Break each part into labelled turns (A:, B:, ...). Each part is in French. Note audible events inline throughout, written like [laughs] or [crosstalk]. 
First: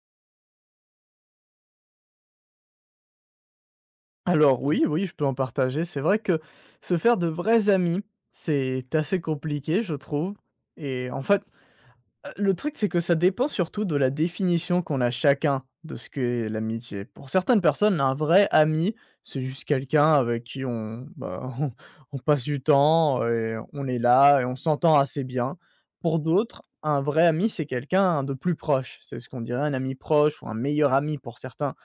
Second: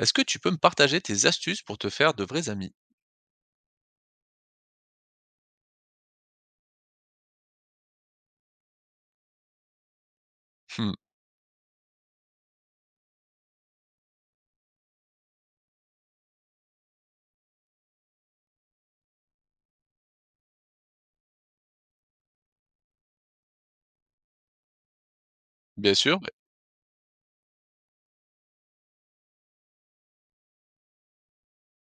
A: Est-ce que tu peux me partager tes astuces pour te faire de vrais amis?
B: Alors oui, oui, je peux en partager. C'est vrai que se faire de vrais amis, c'est assez compliqué, je trouve.
A: Mmh,
B: Et en fait, le truc, c'est que ça dépend surtout de la définition qu'on a chacun de ce qu'est l'amitié. Pour certaines personnes, un vrai ami, c'est juste quelqu'un avec qui [laughs] on passe du temps et on est là et on s'entend assez bien.
A: bien
B: Pour
A: sûr,
B: d'autres, un vrai ami, c'est quelqu'un de plus proche. C'est ce qu'on dirait un ami proche ou un meilleur ami pour certains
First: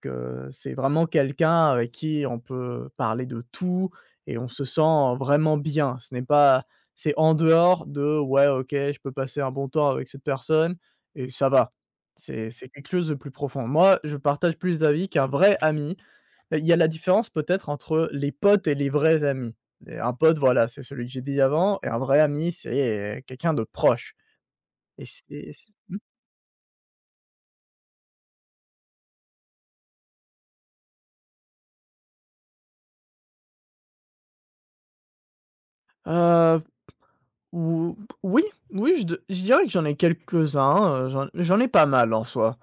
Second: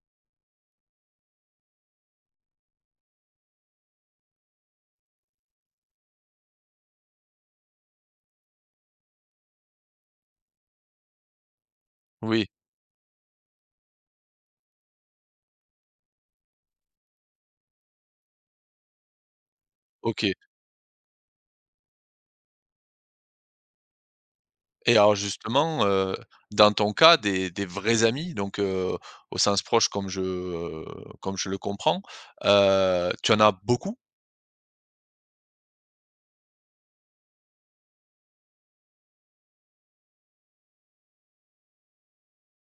B: que c'est vraiment quelqu'un avec qui on peut parler de tout et on se sent vraiment bien. Ce n'est pas C'est en dehors de: «Ouais, OK, je peux passer un bon temps avec cette personne et ça va».
A: oui,
B: C'est quelque chose de plus profond. Moi, je partage plus d'avis qu'un vrai ami. Bah, il y a la différence peut-être entre les potes et les vrais amis. Et un
A: OK.
B: pote, voilà, c'est celui que j'ai dit avant et un vrai ami, c'est quelqu'un de proche
A: Et
B: et
A: alors
B: c'est
A: justement,
B: mmh?
A: dans ton cas, des vrais amis, au sens proche comme je le comprends, tu en as beaucoup?
B: Heu Ou oui, oui, je dirais que j'en ai quelques-uns, j'en ai pas mal en soi.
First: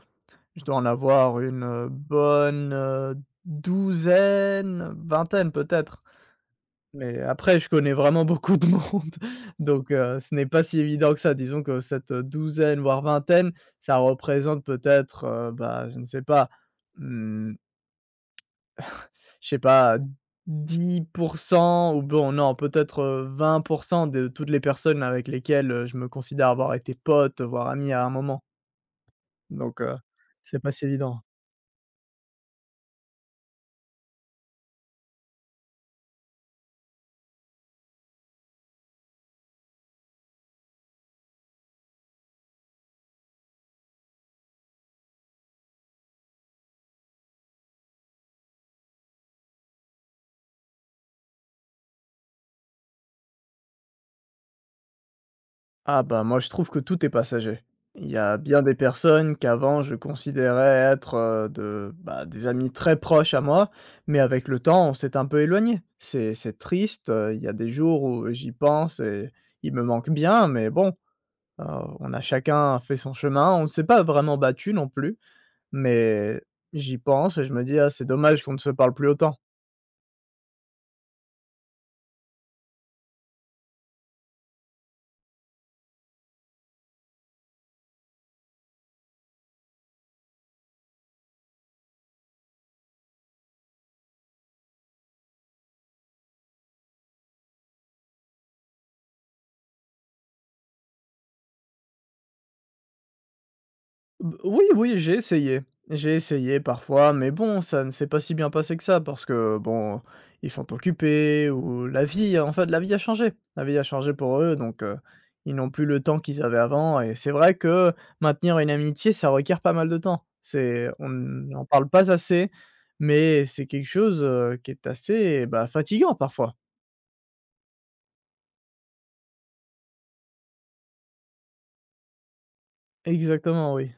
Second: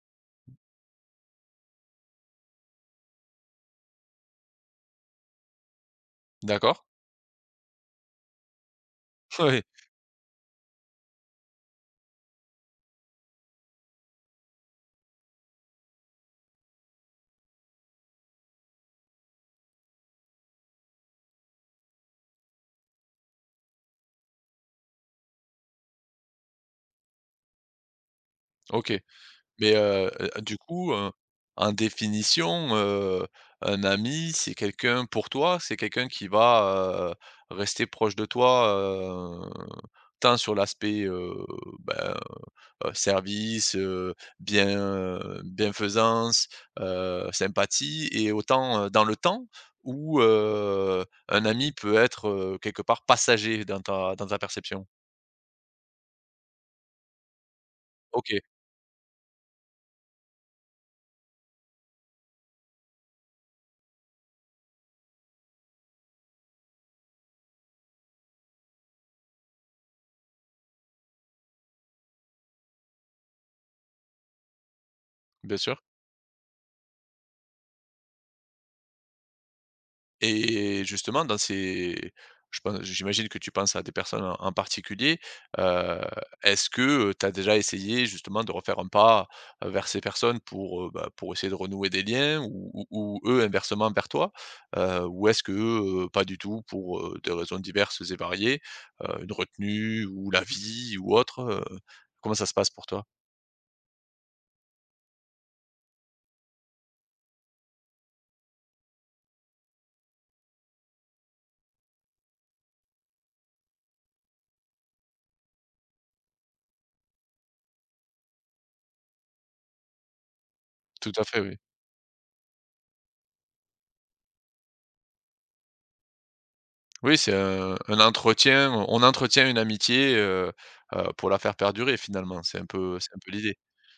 B: Je dois en avoir une, bonne, douzaine, vingtaine peut-être.
A: D'accord.
B: Mais après je connais vraiment [laughs] beaucoup de monde [laughs]
A: [laughs] Oui,
B: donc ce n'est pas si évident que ça. Disons que cette douzaine voire vingtaine, ça représente peut-être, bah, je ne sais pas, mmh je sais pas, 10 ou bon, non, peut-être, 20 de toutes les personnes avec lesquelles, je me considère avoir été pote, voire ami à un moment.
A: OK. Mais
B: Donc
A: du
B: c'est pas si
A: coup,
B: évident.
A: en définition, un ami, c'est quelqu'un pour toi, c'est quelqu'un qui va, rester proche de toi, tant sur l'aspect, ben, service, bien, bienfaisance, sympathie et autant, dans le temps où, un ami peut être, quelque part passager dans ta perception.
B: Ah bah, moi, je trouve que tout est passager. Il y a
A: OK,
B: bien des personnes qu'avant je considérais être, de bah, des amis très proches à moi, mais avec le temps, on s'est un peu éloigné. C'est triste, il y a des jours où j'y pense et il me manque bien, mais bon. Heu, on a chacun fait son chemin, on ne s'est pas vraiment battu non plus,
A: bien sûr.
B: mais j'y pense et je me dis: «Ah c'est dommage qu'on ne se parle plus autant».
A: Et justement, dans ces je pense j'imagine que tu penses à des personnes en particulier, heu, est-ce que tu as déjà essayé justement de refaire un pas, vers ces personnes pour, bah, pour essayer de renouer des liens ou ou eux inversement vers toi? Ou est-ce que, pas du tout pour, des raisons diverses et variées, une retenue ou la vie ou autre, comment ça se passe pour toi?
B: B Oui, oui, j'ai essayé. J'ai essayé parfois, mais bon, ça ne s'est pas si bien passé que ça parce que, bon, ils sont occupés ou la vie en fait, la vie a changé. La vie a changé pour eux, donc ils n'ont plus le temps qu'ils avaient avant et c'est vrai que maintenir une amitié, ça requiert pas mal de temps. C'est on
A: Tout à fait, oui.
B: n'en parle pas assez, mais c'est quelque chose, qui est assez, bah, fatigant parfois.
A: Oui, c'est un entretien, on entretient une amitié, pour la faire perdurer finalement, c'est un peu l'idée.
B: Exactement, oui.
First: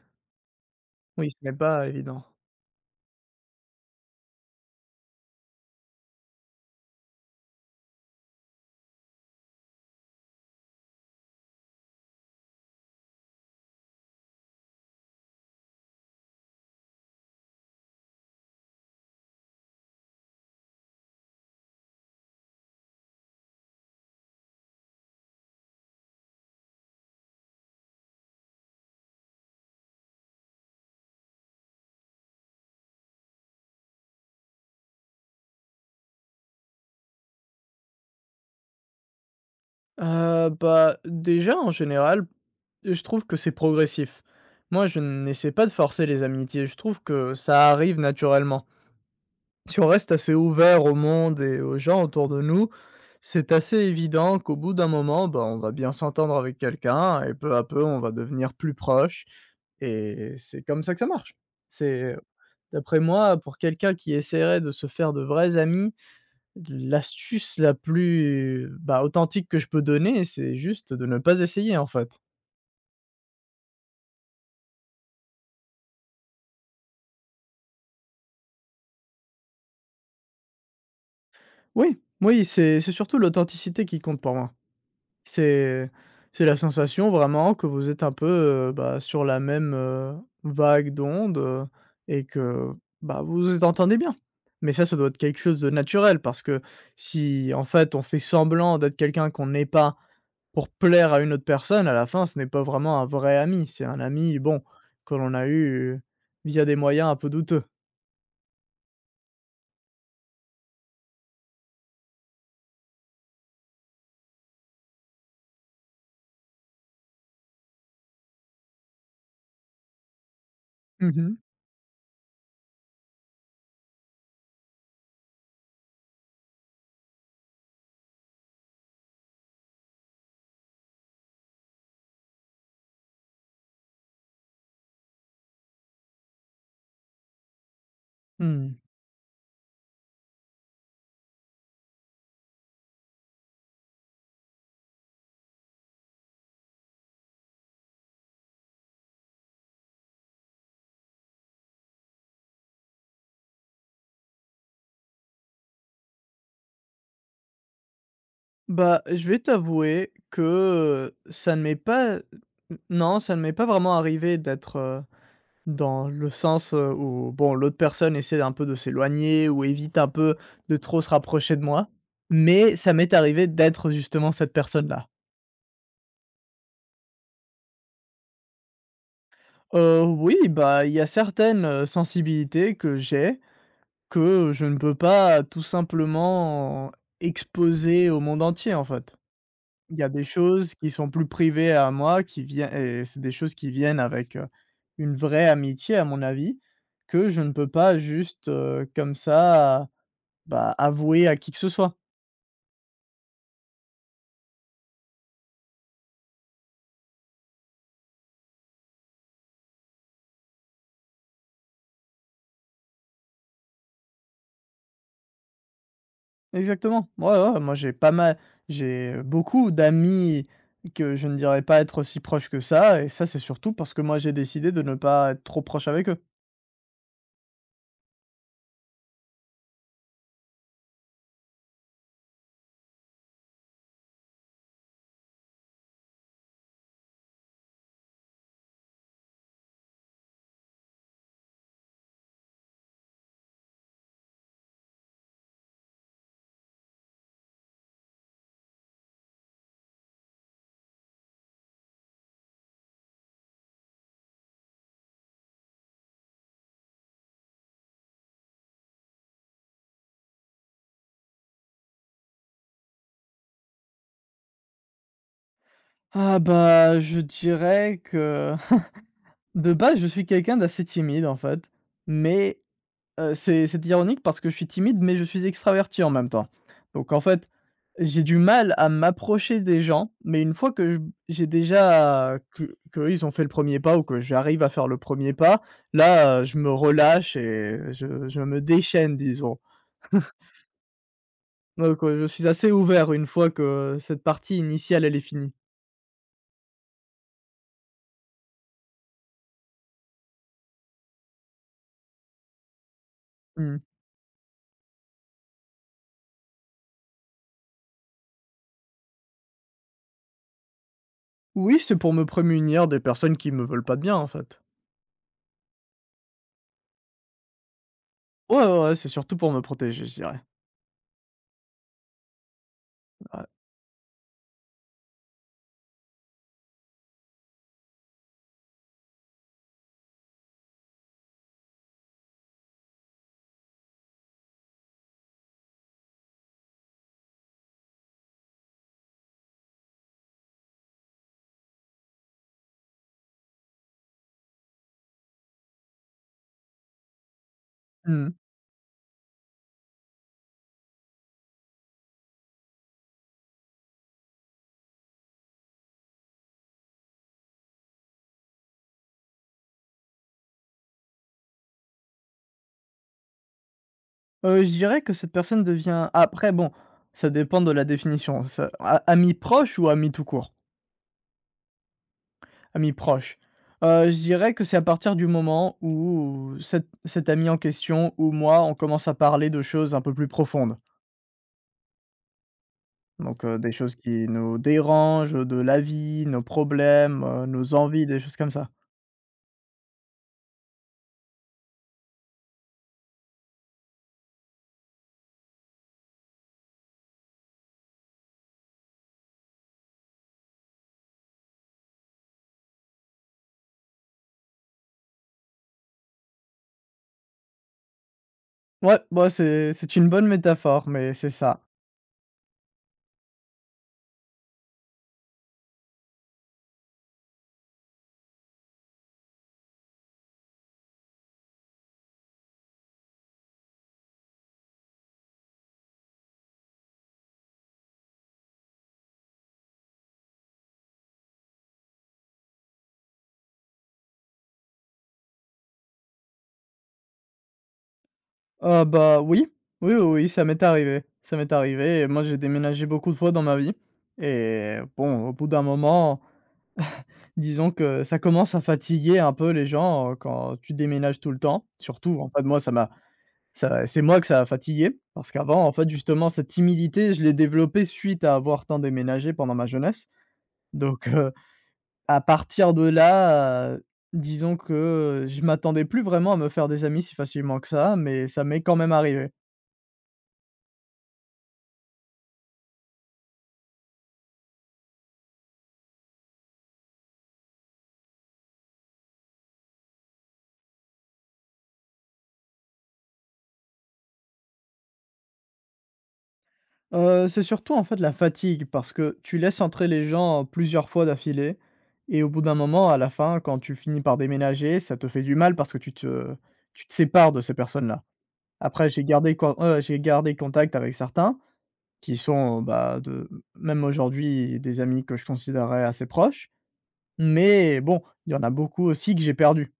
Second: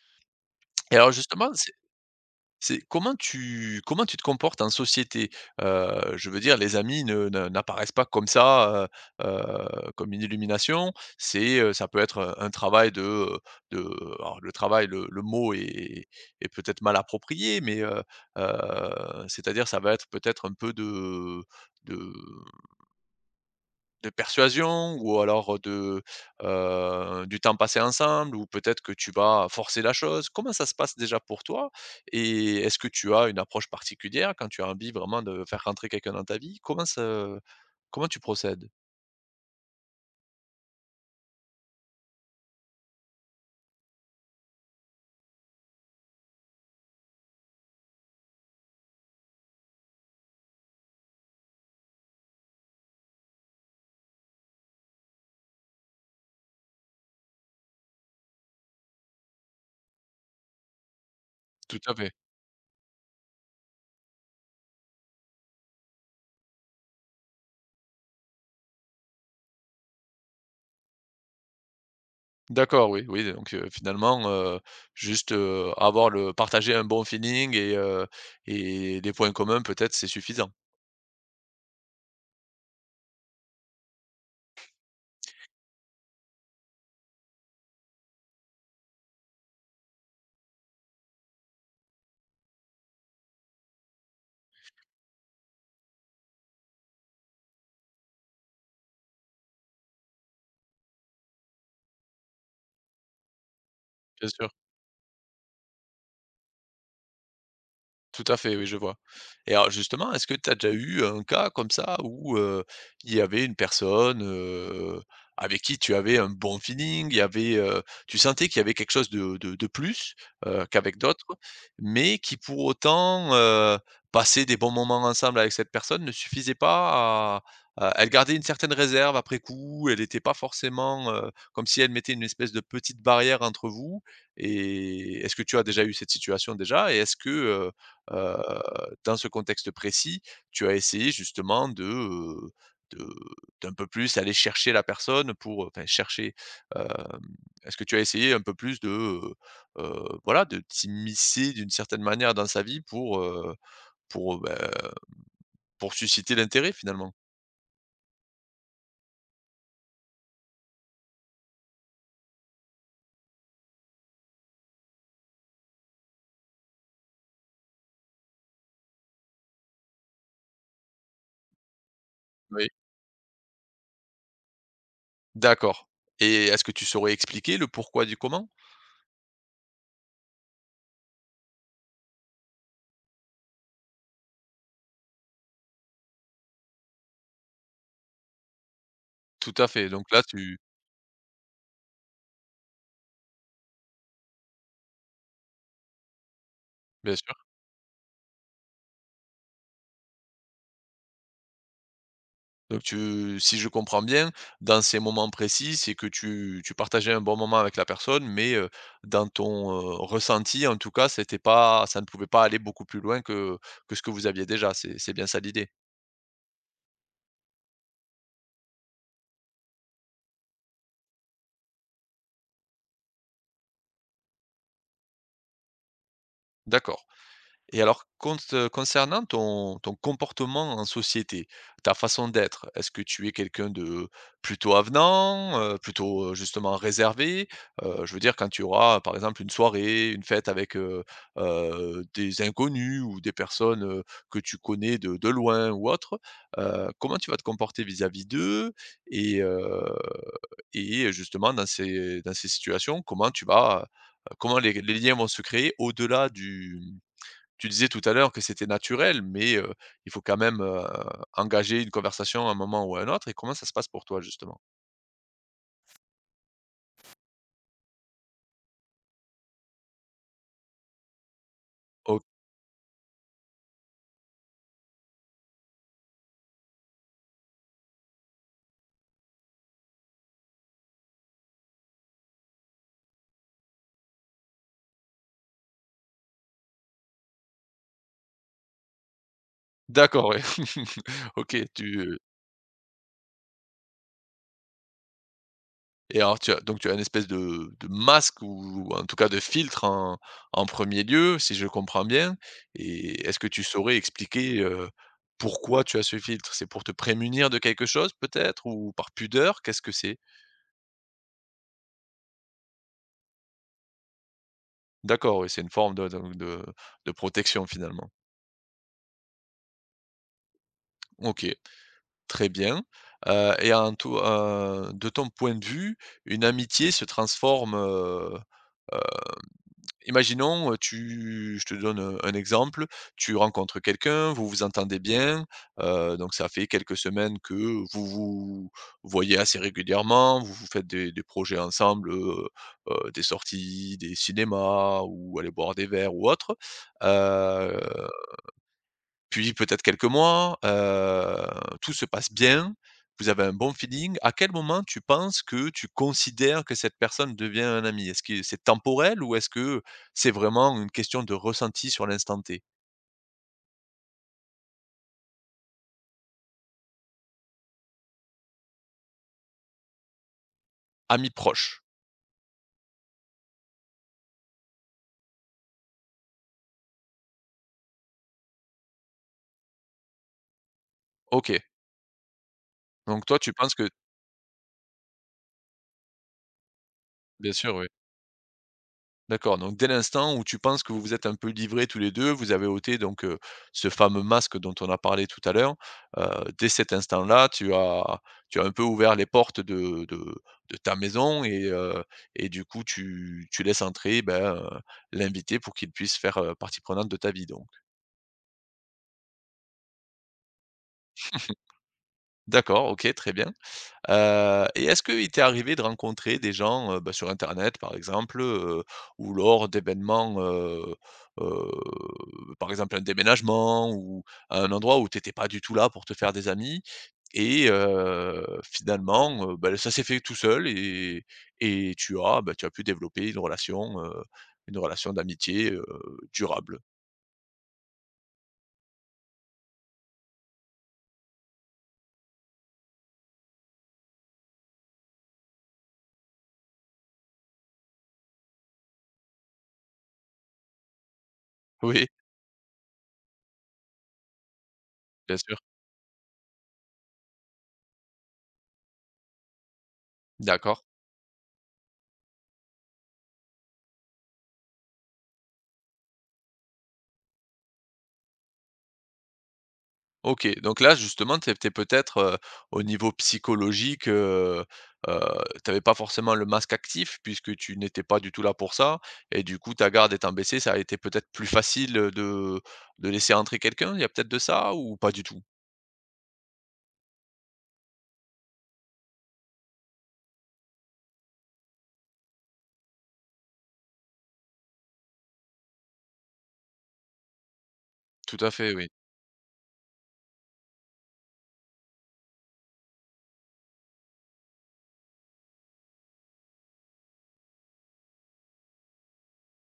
A: Et alors
B: Oui, ce
A: justement,
B: n'est
A: c'est
B: pas évident.
A: c'est comment tu te comportes en société? Je veux dire les amis ne n'apparaissent pas comme ça, comme une illumination. C'est, ça peut être, un travail de, heu, de alors le travail, le mot est peut-être mal approprié, mais c'est-à-dire ça va être peut-être un peu de de persuasion ou alors de, du temps passé ensemble ou peut-être que tu vas forcer la chose? Comment ça se passe déjà pour toi? Et est-ce que tu as une approche particulière quand tu as envie vraiment de faire rentrer quelqu'un dans ta vie? Comment tu procèdes?
B: Bah, déjà, en général, je trouve que c'est progressif. Moi, je n'essaie pas de forcer les amitiés, je trouve que ça arrive naturellement. Si on reste assez ouvert au monde et aux gens autour de nous, c'est assez évident qu'au bout d'un moment, bah, on va bien s'entendre avec quelqu'un et peu à peu, on va devenir plus proches et c'est comme ça que ça marche.
A: Tout à fait.
B: C'est, d'après moi, pour quelqu'un qui essaierait de se faire de vrais amis, l'astuce la plus, bah, authentique que je peux donner, c'est juste de ne pas essayer, en fait.
A: D'accord, oui, oui, finalement, juste, avoir le partager un bon feeling et des points communs peut-être, c'est suffisant?
B: Oui, oui, c'est surtout l'authenticité qui compte pour moi. C'est c'est la sensation vraiment que vous êtes un peu, bah, sur la même, vague d'ondes, et que, bah, vous vous entendez bien. Mais ça doit être quelque chose de naturel parce que si, en fait, on fait semblant d'être quelqu'un qu'on n'est pas pour plaire à une autre personne, à la fin, ce n'est pas vraiment un vrai ami. C'est un
A: Bien
B: ami,
A: sûr.
B: bon, que l'on a eu via des moyens un peu douteux.
A: Tout à fait, oui, je vois. Et alors justement, est-ce que tu as déjà eu un cas comme ça où, il y avait une personne, avec qui tu avais un bon feeling, il y avait, tu sentais qu'il y avait quelque chose de plus, qu'avec d'autres,
B: Mmh.
A: mais qui pour autant, passer des bons moments ensemble avec cette personne ne suffisait pas à elle gardait une certaine réserve après coup, elle n'était pas forcément, comme si elle mettait une espèce de petite barrière entre vous et est-ce que tu as déjà eu cette situation déjà? Et est-ce que,
B: Mmh.
A: dans ce contexte précis, tu as essayé justement de, de d'un peu plus aller chercher la personne pour, enfin chercher, hem, est-ce que tu as essayé un peu plus de, voilà, de t'immiscer d'une certaine manière dans sa vie pour, ben, pour susciter l'intérêt finalement?
B: Bah, je vais t'avouer que, ça ne m'est pas non, ça ne m'est pas vraiment arrivé d'être, dans le sens, où bon, l'autre personne essaie un peu de s'éloigner ou évite un peu de trop se rapprocher de moi,
A: Oui.
B: mais ça m'est arrivé d'être justement cette personne-là.
A: D'accord et est-ce que tu saurais expliquer le pourquoi du comment?
B: Oui, bah, il y a certaines, sensibilités que j'ai, que je ne peux pas tout simplement exposer au monde entier, en fait.
A: Tout à fait,
B: Il y a
A: donc
B: des
A: là tu
B: choses qui sont plus privées à moi, qui viennent et c'est des choses qui viennent avec, une vraie amitié à mon avis,
A: bien
B: que
A: sûr.
B: je ne peux pas juste, comme ça, bah, avouer à qui que ce soit.
A: Donc tu si je comprends bien, dans ces moments précis, c'est que tu partageais un bon moment avec la personne, mais, dans ton, ressenti, en tout cas, c'était pas ça ne pouvait pas aller beaucoup plus loin que ce que vous aviez déjà. C'est bien ça l'idée?
B: Exactement. Ouais, ouais, ouais, moi j'ai pas mal j'ai beaucoup d'amis que je ne dirais pas être aussi proche que ça et ça c'est surtout parce que moi j'ai décidé de ne pas être trop proche avec eux.
A: D'accord. Et alors, cons concernant ton comportement en société, ta façon d'être, est-ce que tu es quelqu'un de plutôt avenant, plutôt, justement réservé? Je veux dire quand tu auras, par exemple, une soirée, une fête avec, des inconnus ou des personnes, que tu connais de loin ou autre, comment tu vas te comporter vis-à-vis d'eux? Et heu et justement dans ces situations, comment tu vas, comment les liens vont se créer au-delà du tu disais tout à l'heure que c'était naturel, mais il faut quand même, engager une conversation à un moment ou à un autre et comment ça se passe pour toi justement?
B: Ah bah, je dirais que [laughs] de base je suis quelqu'un d'assez timide en fait,
A: O
B: mais c'est ironique parce que je suis timide, mais je suis extraverti en même temps. Donc en fait, j'ai du mal à m'approcher des gens, mais une fois que je j'ai déjà que qu'eux, ils ont fait le premier pas ou que j'arrive à faire le premier pas, là, je me relâche et je me déchaîne, disons.
A: d'accord, ouais. [laughs] OK,
B: Donc
A: tu
B: je suis assez ouvert une fois que cette partie initiale, elle est finie.
A: et alors tu as donc tu as une espèce de masque ou en tout cas de filtre en 1 lieu, si je comprends bien et est-ce que tu
B: Mmh.
A: saurais expliquer, pourquoi tu as ce filtre? C'est pour te prémunir de quelque chose peut-être ou par pudeur? Qu'est-ce que c'est?
B: Oui, c'est pour me prémunir des personnes qui me veulent pas de bien, en fait.
A: D'accord, oui, c'est une forme de donc de protection finalement.
B: Ouais, ouais, ouais, c'est surtout pour me protéger, je dirais.
A: OK. Très bien.
B: Ouais.
A: Et en tout de ton point de vue, une amitié se transforme, heu, imaginons, tu je te donne, un exemple, tu rencontres quelqu'un, vous vous entendez bien, donc ça fait quelques semaines que vous vous voyez assez régulièrement, vous vous faites des projets ensemble, des sorties, des cinémas ou aller boire des verres ou autre, heu
B: Mmh.
A: puis peut-être quelques mois, tout se passe bien, vous avez un bon feeling. À quel moment tu penses que tu considères que cette personne devient un ami? Est-ce que c'est temporel ou est-ce que c'est vraiment une question de ressenti sur l'instant T?
B: Je dirais que cette personne devient après bon, ça dépend de la définition, ça a ami proche ou ami tout court?
A: Ami proche,
B: Ami proche. Je dirais que c'est à partir du moment où cet ami en question ou moi, on commence à parler de choses un peu plus profondes.
A: OK. Donc toi,
B: Donc,
A: tu
B: heu, des
A: penses que
B: choses qui nous dérangent, de la vie, nos problèmes,
A: bien
B: nos
A: sûr, oui.
B: envies, des choses comme ça.
A: D'accord, donc dès l'instant où tu penses que vous vous êtes un peu livrés tous les 2, vous avez ôté donc, ce fameux masque dont on a parlé tout à l'heure. Heu, Dès cet instant-là, tu as un peu ouvert les portes de ta maison et du coup tu laisses entrer, ben, l'invité pour qu'il puisse faire, partie prenante de ta vie donc.
B: Ouais, bah, c'est une bonne métaphore, mais c'est ça.
A: D'accord, OK, très bien. Et est-ce qu'il t'est arrivé de rencontrer des gens, bah, sur internet par exemple, ou lors d'événements, heu, par exemple un déménagement ou un endroit où tu étais pas du tout là pour te faire des amis et finalement, bah, ça s'est fait tout seul et tu as, bah, tu as pu développer une relation d'amitié, durable?
B: Ah bah oui, oui, oui, oui, ça m'est arrivé et moi j'ai déménagé beaucoup de fois dans ma vie et bon, au bout d'un moment, disons que ça commence à fatiguer un peu les gens, quand tu déménages tout le temps.
A: Oui,
B: Surtout, en fait, moi ça m'a ça c'est moi que ça a fatigué parce
A: bien sûr.
B: qu'avant, en fait, justement, cette timidité, je l'ai développée suite à avoir tant déménagé pendant ma jeunesse.
A: D'accord.
B: Donc à partir de là, disons que, je m'attendais plus vraiment à me faire des amis si facilement que ça, mais ça m'est quand même arrivé.
A: OK, donc là justement, tu étais peut-être, au niveau psychologique, tu avais pas forcément le masque actif puisque tu n'étais pas du tout là pour ça et du coup ta garde étant baissée, ça a été peut-être plus facile, de laisser entrer quelqu'un? Il y a peut-être de ça ou pas du tout?
B: C'est surtout, en fait, la fatigue parce que tu laisses entrer les gens plusieurs fois d'affilée et au bout d'un moment, à la fin, quand tu finis par déménager, ça te fait du mal parce que tu te sépares de ces personnes-là.
A: Tout à fait, oui.
B: Après, j'ai gardé contact avec certains qui sont, bah, de même aujourd'hui, des amis que je considérais assez proches, mais bon, il y en a beaucoup aussi que j'ai perdu.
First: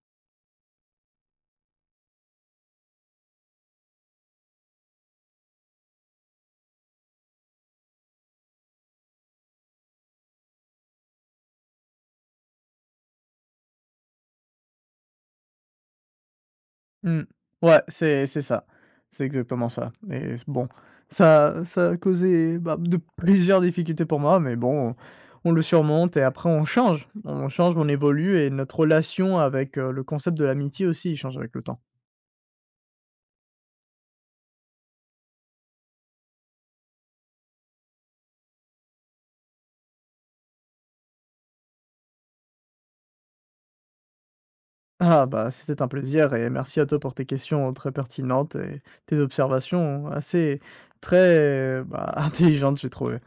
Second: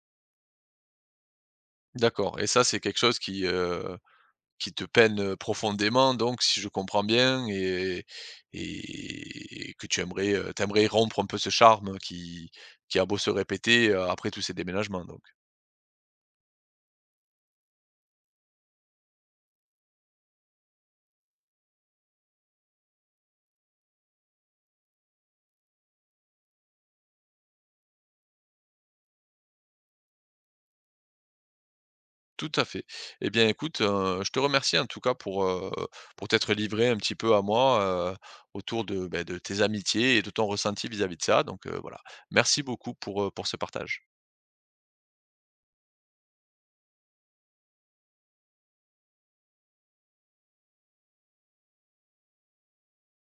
A: D'accord et ça, c'est quelque chose qui te peine, profondément donc si je comprends bien et que tu aimerais, tu rompre un peu ce charme qui a beau se répéter, après tous ces déménagements donc?
B: Mmh. Ouais, c'est ça. C'est exactement ça et c bon, ça a causé, bah, de plusieurs difficultés pour moi, mais bon, on le surmonte et après on change. On change, on évolue et notre relation avec, le concept de l'amitié aussi, il change avec le temps.
A: Tout à fait. Eh bien, écoute, je te remercie en tout cas pour t'être livré un petit peu à moi, heu, autour de, beh, de tes amitiés et de ton ressenti vis-à-vis de ça. Donc, voilà. Merci beaucoup pour ce partage.
B: Ah bah, c'était un plaisir et merci à toi pour tes questions très pertinentes et tes observations assez très, bah, [laughs] intelligentes, j'ai trouvé.